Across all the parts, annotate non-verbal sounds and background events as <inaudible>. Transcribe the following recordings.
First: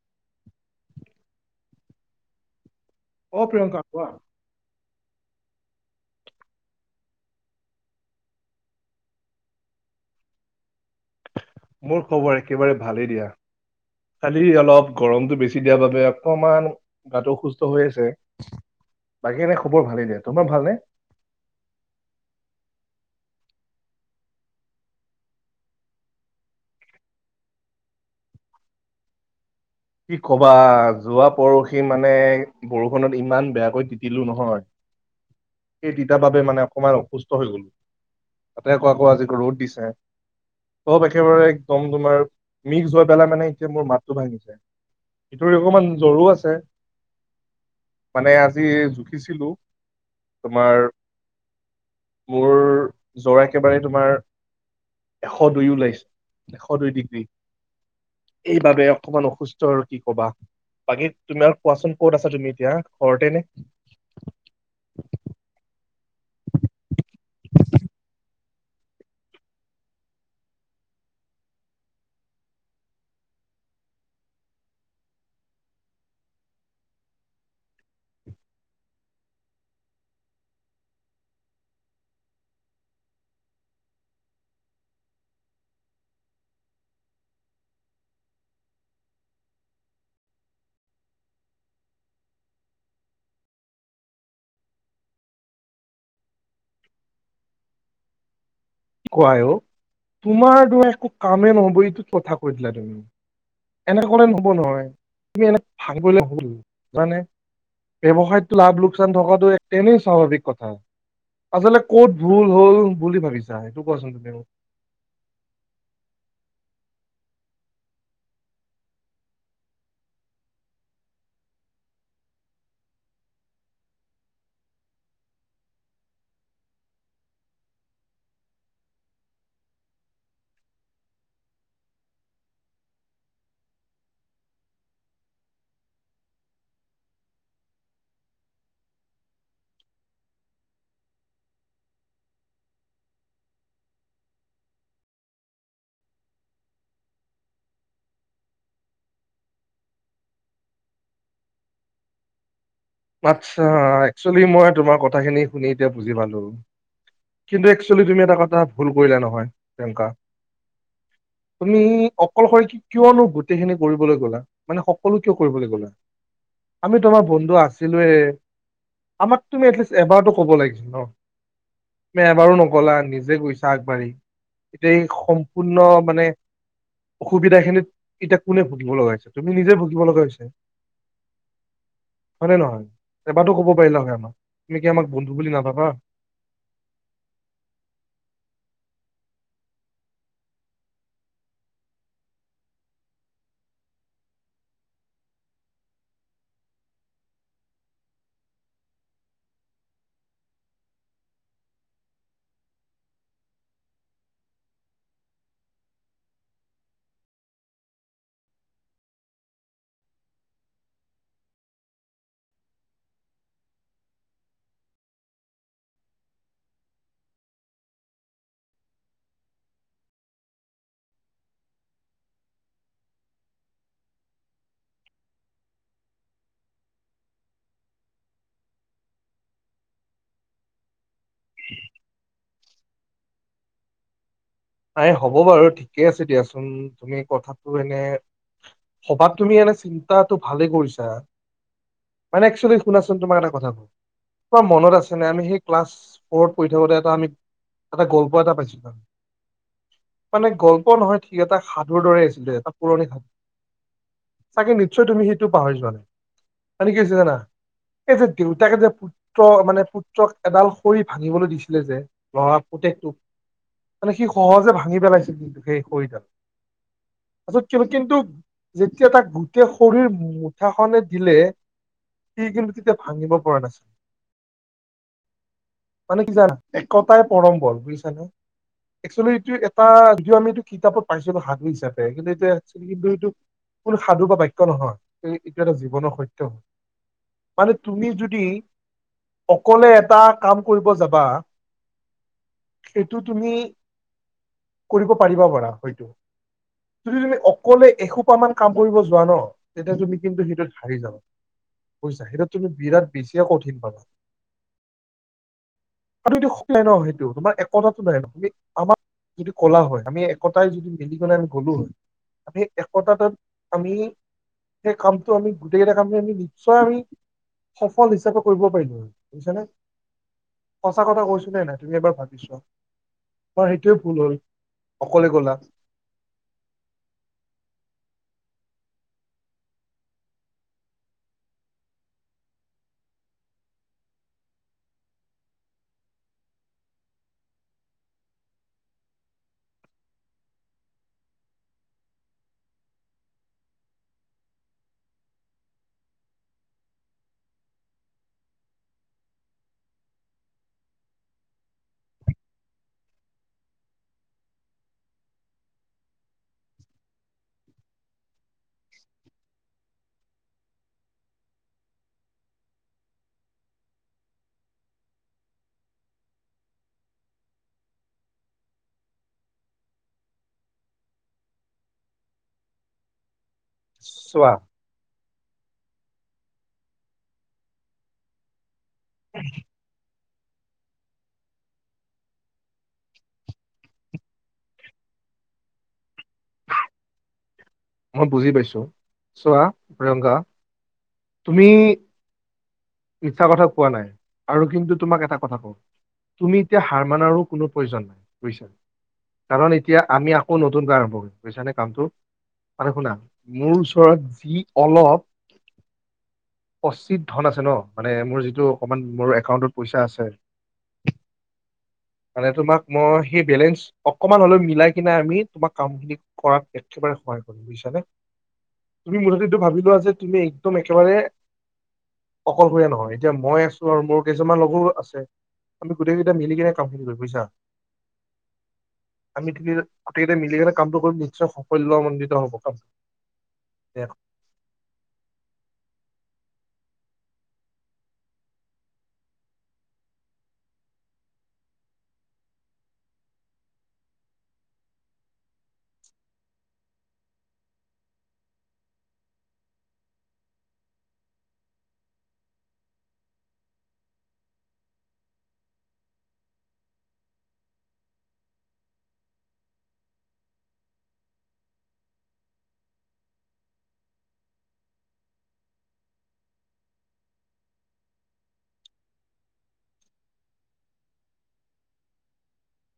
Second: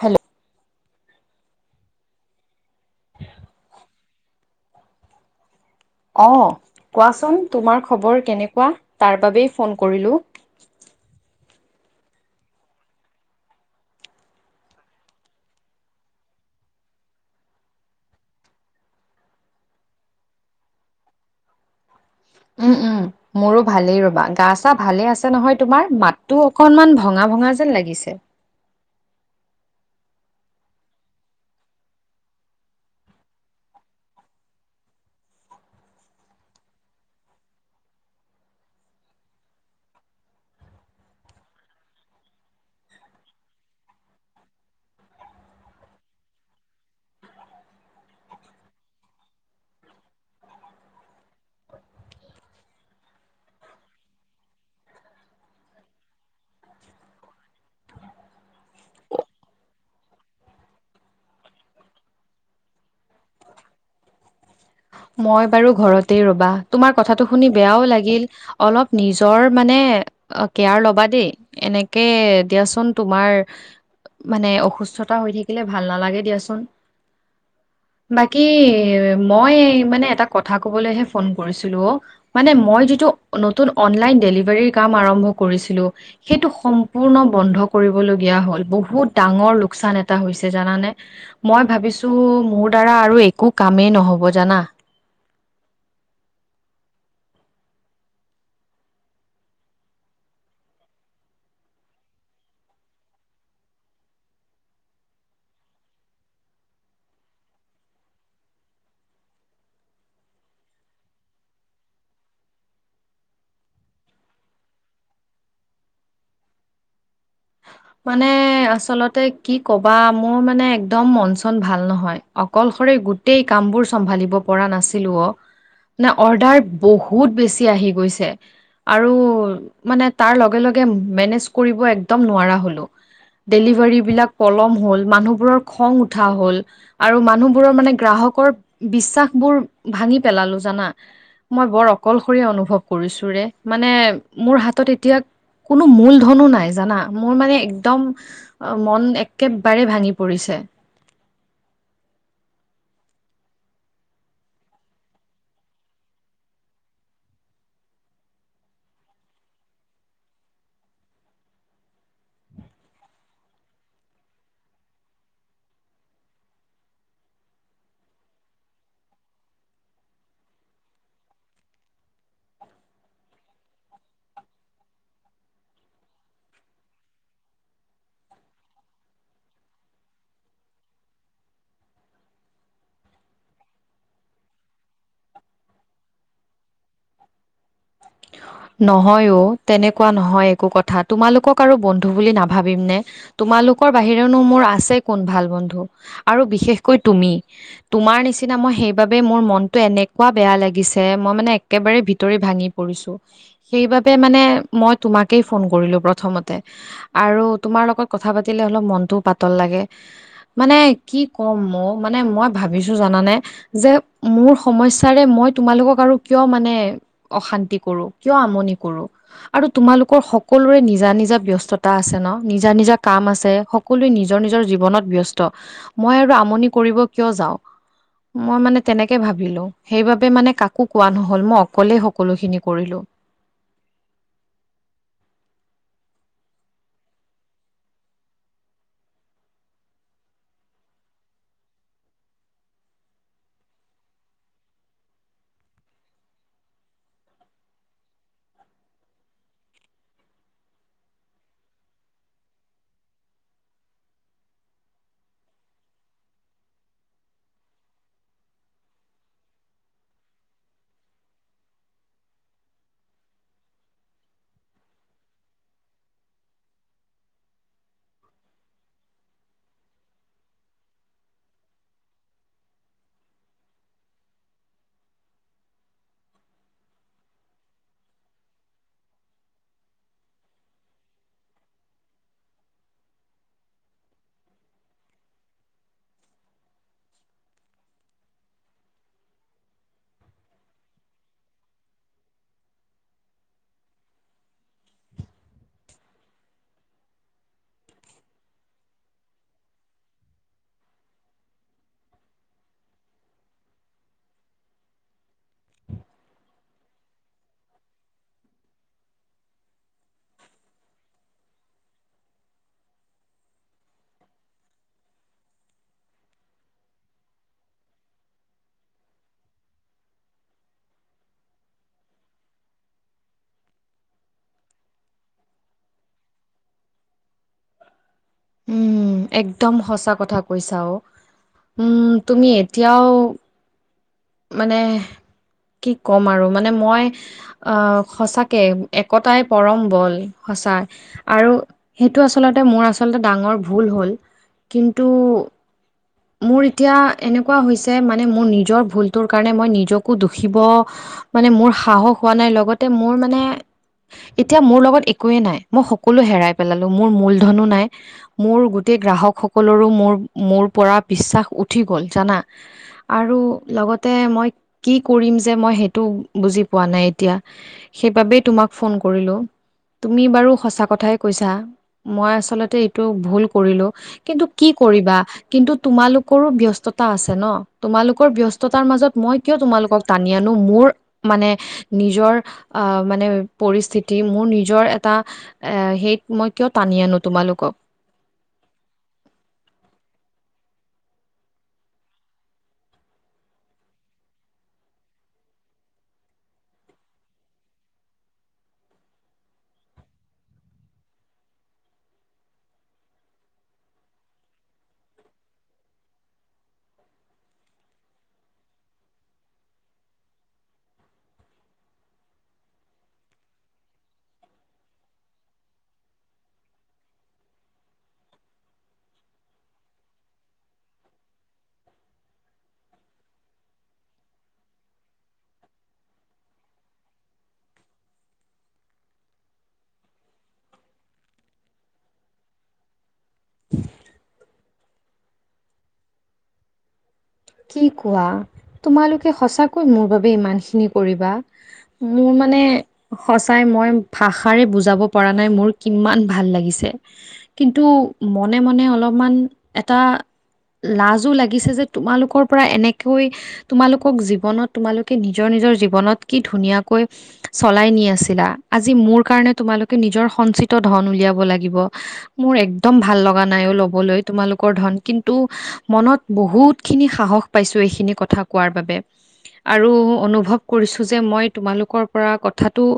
Hello অউ প্ৰিয়ংকা কোৱা? অঁ কোৱাচোন তোমাৰ খবৰ কেনেকুৱা? তাৰ বাবেই ফন কৰিলোঁ? মোৰ খবৰ একেবাৰে ভালেই দিয়া। খালি অলপ গৰমতটো বেছি দিয়াৰ বাবে অকমান গাটো অসুস্থ হৈ আছে। বাকী এনে খবৰ ভালেই দিয়া, তোমাৰ ভালনে? উম' উম'। মোৰো ভালেই ৰবা! গা চা ভালেই আছে নহয় তোমাৰ, মাতটো অকনমান ভঙা ভঙা যেন লাগিছে। কি কবা যোৱা পৰহি মানে বৰষুণত ইমান বেয়াকৈ তিতিলো নহয় সেই তিতা বাবে মানে অকমান অসুস্থ হৈ গ'লো। তাতে আকৌ আকৌ আজি ৰ'দ দিছে। চব একেবাৰে একদম তোমাৰ মিক্স হৈ পেলাই মানে এতিয়া মোৰ মাতটো ভাঙি যায়। ভিতৰি অকমান জ্বৰো আছে। মানে আজি জুখিছিলো তোমাৰ মোৰ জৰ একেবাৰে তোমাৰ এশ দুই ওলাইছে, এশ দুই ডিগ্ৰী এইবাবে অকমান অসুস স্থ্যৰ আৰু কি ক'বা বাকী তোমাৰ কোৱাচোন ক'ত আছ তুমি এতিয়া ঘৰতে নে? মই বাৰু ঘৰতেই ৰবা! তোমাৰ কথাটো শুনি বেয়াও লাগিল অলপ নিজৰ মানে অ কেয়াৰ লবা দেই, এনেকে দিয়াচোন তোমাৰ মানে অসুস্থতা হৈ থাকিলে ভাল নালাগে দিয়াচোন। বাকী মই মানে এটা কথা কবলৈহে ফোন কৰিছিলো অ। মানে মই যিটো নতুন অনলাইন ডেলিভাৰীৰ কাম আৰম্ভ কৰিছিলো সেইটো সম্পূৰ্ণ বন্ধ কৰিবলগীয়া হ'ল, বহুত ডাঙৰ লোকচান এটা হৈছে জানানে? মই ভাবিছো মোৰ দ্বাৰা আৰু একো কামেই নহব জানা? কুৱাই অ তোমাৰ দোৰা একো কামে নহব এইটো কথা কৈ দিলা তুমি? এনেকে কলে নহব নহয়, তুমি এনে ভাঙ পৰিলে হল মানে ব্যৱসায়টো লাভ - লোকচান থকাটো এক তেনেই স্বাভাৱিক কথা। আচলতে কত ভুল হল বুলি ভাবিছা সেইটো কোৱাচোন তুমি মোক? মানে আচলতে কি কবা মোৰ মানে একদম মন চন ভাল নহয়? অকলশৰে গোটেই কামবোৰ চম্ভালিব পৰা নাছিলো অ। নে অৰ্ডাৰ বহুত বেছি আহি গৈছে। আৰু মানে তাৰ লগে লগে মেনেজ কৰিব একদম নোৱাৰা হ'ল। হলোঁ, ডেলিভাৰীবিলাক পলম হল, মানুহবোৰৰ খং উঠা হল। আৰু মানুহবোৰৰ মানে গ্ৰাহকৰ বিশ্বাস বোৰ ভাঙি পেলালো জানা? মই বৰ অকলশৰীয়া অনুভৱ কৰিছো ৰে? মানে মোৰ হাতত এতিয়া কোনো মূল ধনো নাই জানা? মোৰ মানে একদম অ মন একেবাৰে ভাঙি পৰিছে। আচ্ছা, একচলি মই তোমাৰ কথাখিনি শুনি এতিয়া বুজি পালো। কিন্তু একচুৱেলি তুমি এটা কথা ভুল কৰিলা নহয় তেনকা? তুমি অকলশৰ কি কিয়নো গোটেইখিনি কৰিবলৈ গ'লা? মানে সকলো কিয় কৰিবলৈ গ'লা? আমি তোমাৰ বন্ধু আছ ছিলোৱে, আমাক তুমি এটলিষ্ট এবাৰতো ক'ব লাগিছিল ন? নে এবাৰো নকলা নিজে গৈছা আগবাঢ়ি। এতিয়া এই সম্পূৰ্ণ মানে অসুবিধাখিনিত এতিয়া কোনে ভুগিব লগা হৈছে তুমি নিজে ভুগিব লগা হৈছে? হয়নে নহয়? এবাৰো কব পাৰিলা হয় আমাক তুমি কি আমাক বন্ধু বুলি নাভাবা। নহয় অ তেনেকুৱা নহয় একো কথা। তোমালোকক আৰু বন্ধু বুলি নাভাবিম নে? তোমালোকৰ বাহিৰেনো মোৰ আছে কোন ভাল বন্ধু আৰু বিশেষকৈ তুমি। তোমাৰ নিচিনা মই সেইবাবে মোৰ মনটো এনেকুৱা বেয়া লাগিছে। মই মানে একেবাৰে ভিতৰি ভাঙি পৰিছো। সেইবাবে মানে মই তোমাকেই ফন কৰিলো প্ৰথমতে। আৰু তোমাৰ লগত কথা পাতিলে অলপ মনটোও পাতল লাগে। মানে কি কম মোৰ মানে মই ভাবিছো জানানে যে মোৰ সমস্যাৰে মই তোমালোকক আৰু কিয় মানে অশান্তি কৰো। কিয় আমনি কৰো। আৰু তোমালোকৰ সকলোৰে নিজা নিজা ব্যস্ততা আছে ন? নিজা নিজা কাম আছে। সক সকলোৱে নিজৰ নিজৰ জীৱনত ব্যস্ত। মই আৰু আমনি কৰিব কিয় যাওঁ। মই মানে তেনেকে ভাবিলো, সেইবাবে মানে কাকো কোৱা নহ'ল। মই অকলেই সকলোখিনি কৰিলো। এ হ'ব বাৰু ঠিকে আছে দিয়াচোন। তুমি কথাটো এনে ভবাত তুমি এনে চিন্তাটো ভালে কৰিছা। মানে একচলি শুনাচোন তোমাক এটা কথা কও। তোমাৰ মনত আছে নে? আমি হেই ক্লাছ ফ'ৰত পঢ়ি থাকোতে এটা আমি এটা গল্প এটা পাইছিলো। মানে গল্প নহয় ঠিক এটা সাধুৰ দৰে আছিলে এটা পুৰণি সাধু। চাগে নিশ্চয় তুমি সেইটো পাহৰি যোৱা নাই। মানে কি হৈছে জানা? এই যে দেউতাকে যে পুত্ৰ মানে পুত্ৰক এডাল সৰি ভাঙিবলৈ দিছিলে যে ল'ৰা পুতেকটোক। মানে সি সহজে ভাঙি পেলাইছিল কিন্তু সেই খৰিডাল। তাৰছত কিন কিন্তু যেতিয়া তাক গোটেই খৰিৰ মুঠাখনে দিলে সি কিন্তু তেতিয়া ভাঙিব পৰা নাছিল। মানে কি জানা একতাই পৰম বল, বুইছা নে? একচুৱেলি এইটো এটা যিটো আমি এইটো কিতাপত পাইছিলো সাধু হিচাপে। কিন্তু এইটো <unintelligible> এইটো কোনো সাধু বা বাক্য নহয়। স এইটো এটা জীৱনৰ সত্য। মানে তুমি যদি অকলে এটা কাম কৰিব যাবা, এইটোত তুমি কৰিব পাৰিবা পাৰা হয়তো। যদি তুমি অকলে এসোপামান কাম কৰিব যোৱা ন তেতিয়া তুমি কিন্তু সেইটোত হাৰি যাবা। বুইছা? সেইটো তুমি বিৰাট বেছিয়ে কঠিন পাবা। আৰু এইটো <unintelligible> সেইটো তোমাৰ একতত <unintelligible> আমাক যিটো ক'লা হয়, আমি একতাই যদি মেলি কেনে আমি গ'লো হয় আমি একতাটোত আমি সেই কামটো আমি গোটেইকেইটা কামটো আমি নিশ্চয় আমি সফল হিচাপে কৰিব পাৰিলো হয়, বুজিছানে? সঁচা কথা কৈছো নে নাই তুমি এবাৰ ভাৱি চোৱা। হয় সেইটোৱে ভুল হ'ল অকলে গ'লা। উম, একদম সঁচা কথা কৈছা অ। উম, তুমি এতিয়াও মানে কি ক'ম আৰু মানে মই অ সঁচাকে একতাই পৰম বল সঁচা। আৰু সেইটো আচলতে মোৰ আচলতে ডাঙৰ ভুল হ'ল, কিন্তু মোৰ এতিয়া এনেকুৱা হৈছে মানে মোৰ নিজৰ ভুল টোৰ কাৰণে মই নিজকো দুখিব মানে মোৰ সাহস হোৱা নাই, লগতে মোৰ মানে এতিয়া মোৰ লগত একোৱেই নাই। মই সকলো হেৰাই পেলালো। মোৰ মূলধনো নাই মোৰ গোটেই গ্ৰাহক সকলৰো মোৰ মোৰ পৰা বিশ্বাস উঠি গ'ল জানা। আৰু লগতে মই কি কৰিম যে মই সেইটো বুজি পোৱা নাই এতিয়া। সেইবাবেই তোমাক ফোন কৰিলো। তুমি বাৰু সঁচা কথাই কৈছা। মই আচলতে এইটো ভুল কৰিলো, কিন্তু চোৱা কি কৰিবা কিন্তু তোমালোকৰো ব্যস্ততা আছে ন? তোমালোকৰ ব্যস ততাৰ মাজত মই কিয় তোমালোকক টানি আনো মোৰ মানে নিজৰ আহ মানে পৰিস্থিতি মোৰ নিজৰ এটা এ সেই মই কিয় টানি আনো তোমালোকক। মই বুজি পাইছো চোৱা প্ৰিয়ংকা তুমি ইচ্ছা কথা কোৱা নাই আৰু কিন্তু তোমাক এটা কথা কওঁ তুমি এতিয়া হাৰ মানাৰো কোনো প্ৰয়োজন নাই বুইছা। কাৰণ এতিয়া আমি আকৌ নতুনকৈ আৰম্ভ কৰিম বুইছা নে কামটো? মানে শুনা, মোৰ ওচৰত যি অলপ সচিত ধন আছে ন মানে মোৰ যিটো অকমান মোৰ একাউন্টত পইচা আছে সে <inaudible> মানে তোমাক মই সেই বেলেঞ্চ অকমান হলেও মিলাই কিনে আমি তোমাৰ কামখিনি কৰাত একেবাৰে সহায় কৰিম বুজিছানে? তুমি মুঠতে এইটো ভাবি লোৱা যে তুমি একদম একেবাৰে অকলশীয়া নহয় এতিয়া মই আছো আৰু মোৰ কেইজনমান লগৰো আছে। আমি গোটেই কেইটা মিলিকেনে কামটো কৰিম বুজিছা? আমি তিনি গোটেইকেইটা মিলি কেনে কামটো কৰিম নিশ্চয় সাফল্যমন্দিত হব কাম। দে কি কোৱা? তোমালোকে সঁচাকৈ মোৰ বাবে ইমানখিনি কৰিবা? মোৰ মানে সঁচাই মই ভাষাৰে বুজাব পৰা নাই মোৰ কিমান ভাল লাগিছে। কিন্তু মনে- মনে অলপমান এটা লাজো লাগিছে যে তোমালোকৰ পৰা এনেকৈ তোমালোকক জীৱনত তোমালোকে নিজৰ নিজৰ জীৱনত কি ধুনীয়াকৈ চলাই নি আছিলা আজি মোৰ কাৰণে তোমালোকে নিজৰ সঞ্চিত ধন উলিয়াব লাগিব। মোৰ একদম ভাল লগা নাই অহ ল'বলৈ তোমালোকৰ ধন কিন্তু মনত বহুত খিনি সাহস পাইছোঁ এইখিনি কথা কোৱাৰ বাবে। আৰু অনুভৱ কৰিছোঁ যে মই তোমালোকৰ পৰা কথাটো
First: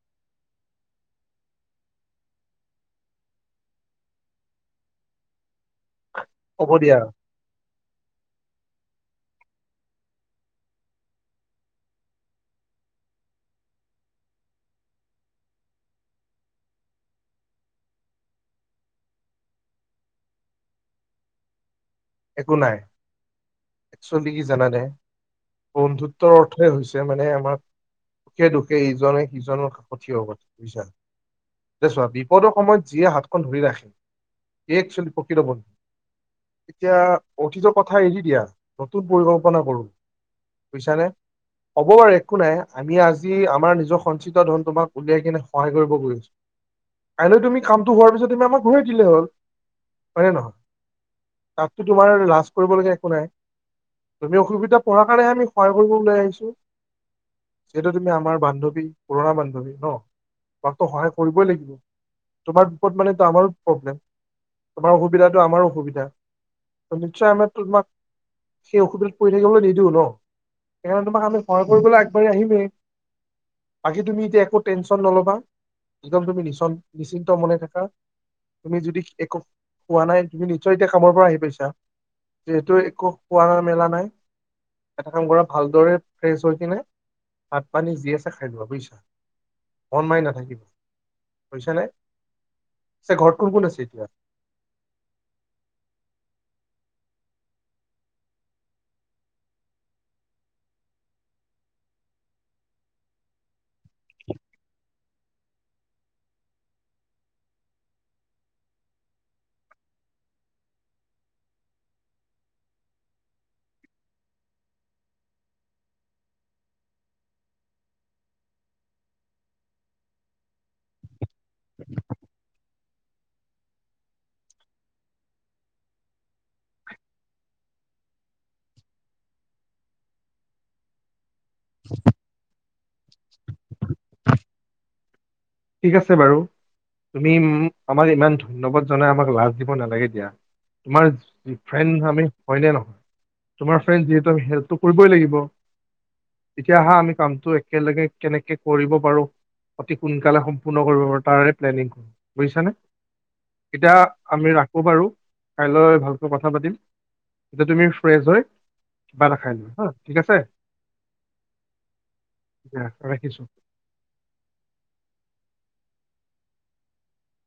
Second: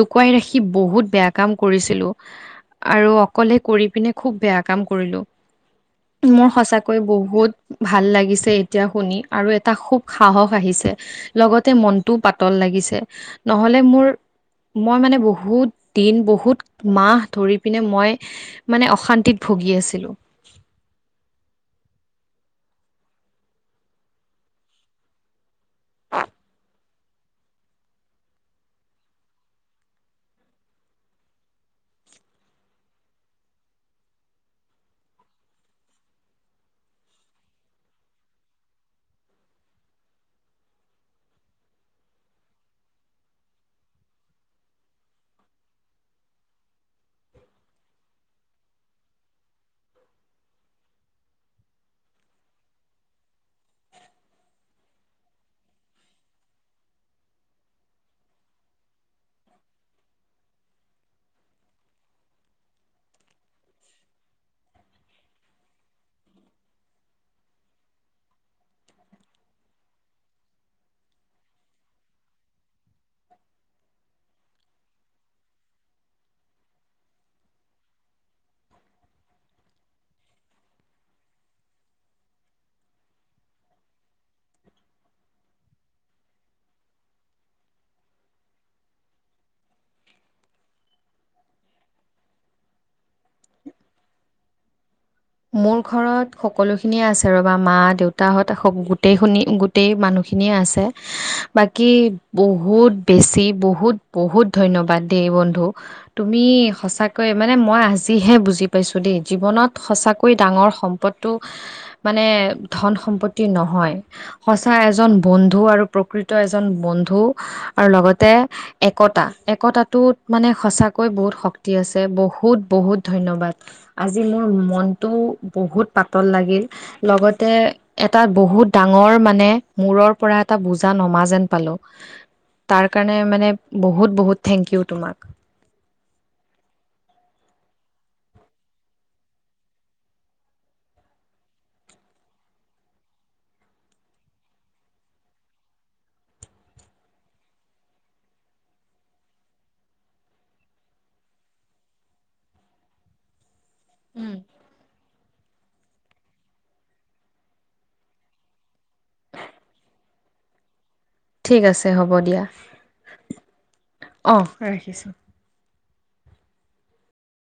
লুকুৱাই ৰাখি বহুত বেয়া কাম কৰিছিলোঁ। আৰু অকলে কৰি পিনে খুব বেয়া কাম কৰিলোঁ। মোৰ হ'ব দিয়া সঁচাকৈ বহুত ভাল লাগিছ এতিয়া শুনি আৰু এটা খুব সাহস আহিছে লগতে মনটো পাতল লাগিছে। নহ'লে মোৰ মই মানে বহুত দিন, বহুত মাহ ধৰি পিনে মই মানে অশান্তিত ভুগি আছিলোঁ। একো নাই, একচুৱেলি কি জানানে বন্ধুত্বৰ অৰ্থই হৈ ছে মানে আমাক সুখে- দুখে ইজনে সিজনৰ সাৰথি হব পাৰে বুজিছা? এ চোৱা বিপদৰ সময়ত যিয়ে হাতখন ধৰি ৰাখে ই একচুৱেলী প্ৰকৃত বন্ধু। এতিয়া অতীতৰ কথা এৰি দিয়া নতুন পৰিকল্পনা কৰোঁ বুইছানে? হব আৰু একো নাই। আমি আজি আমাৰ নিজৰ সঞ্চিত ধন তোমাক উলিয়াই কিনে সহায় কৰিব গৈ আছোঁ। কাইলৈ তুমি কামটো হোৱাৰ পিছত তুমি আমাক ঘূৰাই দিলে হ'ল হয় নে নহয়? তাততো তোমাৰ লাজ কৰিবলগীয়া একো নাই। তুমি অসুবিধা পৰা কাৰণে আমি সহায় কৰিব ওলাই আহিছোঁ। যিহেতু তুমি আমাৰ বান্ধৱী পুৰণা বান্ধৱী ন, তোমাকতো সহায় কৰিবই লাগিব। তোমাৰ বিপদ মানেটো আমাৰো প্ৰব্লেম তোমাৰ অসুবিধাটো আমাৰো অসুবিধা। নিশ্চয় আমি তোমাক সেই অসুবিধাত পৰি থাকিবলৈ নিদিওঁ ন, সেইকাৰণে তোমাক আমি সহায় কৰিবলৈ আগবাঢ়ি আহিমেই। বাকী তুমি এতিয়া একো টেনচন নল'বা। একদম তুমি নিচন - নিশ্চিন্ত মনে থাকা। তুমি যদি একো খোৱা নাই, তুমি নিশ্চয় এতিয়া কামৰ পৰা আহি পাইছা, যিহেতু একো খোৱা মেলা নাই এটা কাম কৰা ভালদৰে ফ্ৰেছ হৈ কিনে ভাত পানী যি আছে খাই লোৱা বুইছা? ফোন মাৰি নাথাকিবি বুজিছ নে? পিছে ঘৰত কোন কোন আছে এতিয়া? মোৰ ঘৰত সকলোখিনিয়ে আছে ৰবা মা, দেউতাহঁত, গোটেইখিনি গো গোটেই মানুহখিনিয়ে আছে, বাকী বহুত বেছি বহুত বহুত ধন্যবাদ দেই বন্ধু। তুমি সঁচাকৈ মানে মই আজিহে বুজি পাইছোঁ দেই জীৱনত সঁচা কৈ ডাঙৰ সম্পদটো মানে ধন -সম্পত্তি নহয়। সঁচা এজন বন্ধু আৰু প্ৰকৃত এজন বন্ধু আৰু লগতে একতা। একতাটোত মানে সঁচাকৈ বহুত শক্তি আছে বহুত- বহুত ধন্যবাদ। আজি মোৰ মনটো বহুত পাতল লাগিল। লগতে এটা বহুত ডাঙৰ মানে মূৰৰ পৰা এটা বুজা নমা যেন পালোঁ, তাৰ কাৰণে মানে বহুত বহুত থেংক ইউ তোমাক। ঠিক আছে বাৰু। তুমি উম, আমাক ইমান ধন্যবাদ জনাই আমাক লাজ দিব নালাগে দিয়া। তোমাৰ ফ্ৰেণ্ড আমি হয়নে নহয়? তোমাৰ ফ্ৰেড যিহেতু আমি হেল্পটো কৰিবই লাগিব। তেতিয়া আহা আমি কামটো একেলগে কেনেকে কৰিব পাৰোঁ। অতি সোন কালে সম্পূৰ্ণ কৰিব পাৰোঁ, তাৰে প্লেনিং <inaudible> বুজিছানে? এতিয়া আমি ৰাখো বাৰু। কাইলৈ ভালকৈ কথা পাতিম, এতিয়া তুমি ফ্ৰেছ হয় কিবা এটা খাই লোৱা হা? ঠিক আছে? ঠিক আছে হ'ব দিয়া। অ', ৰাখিছোঁ।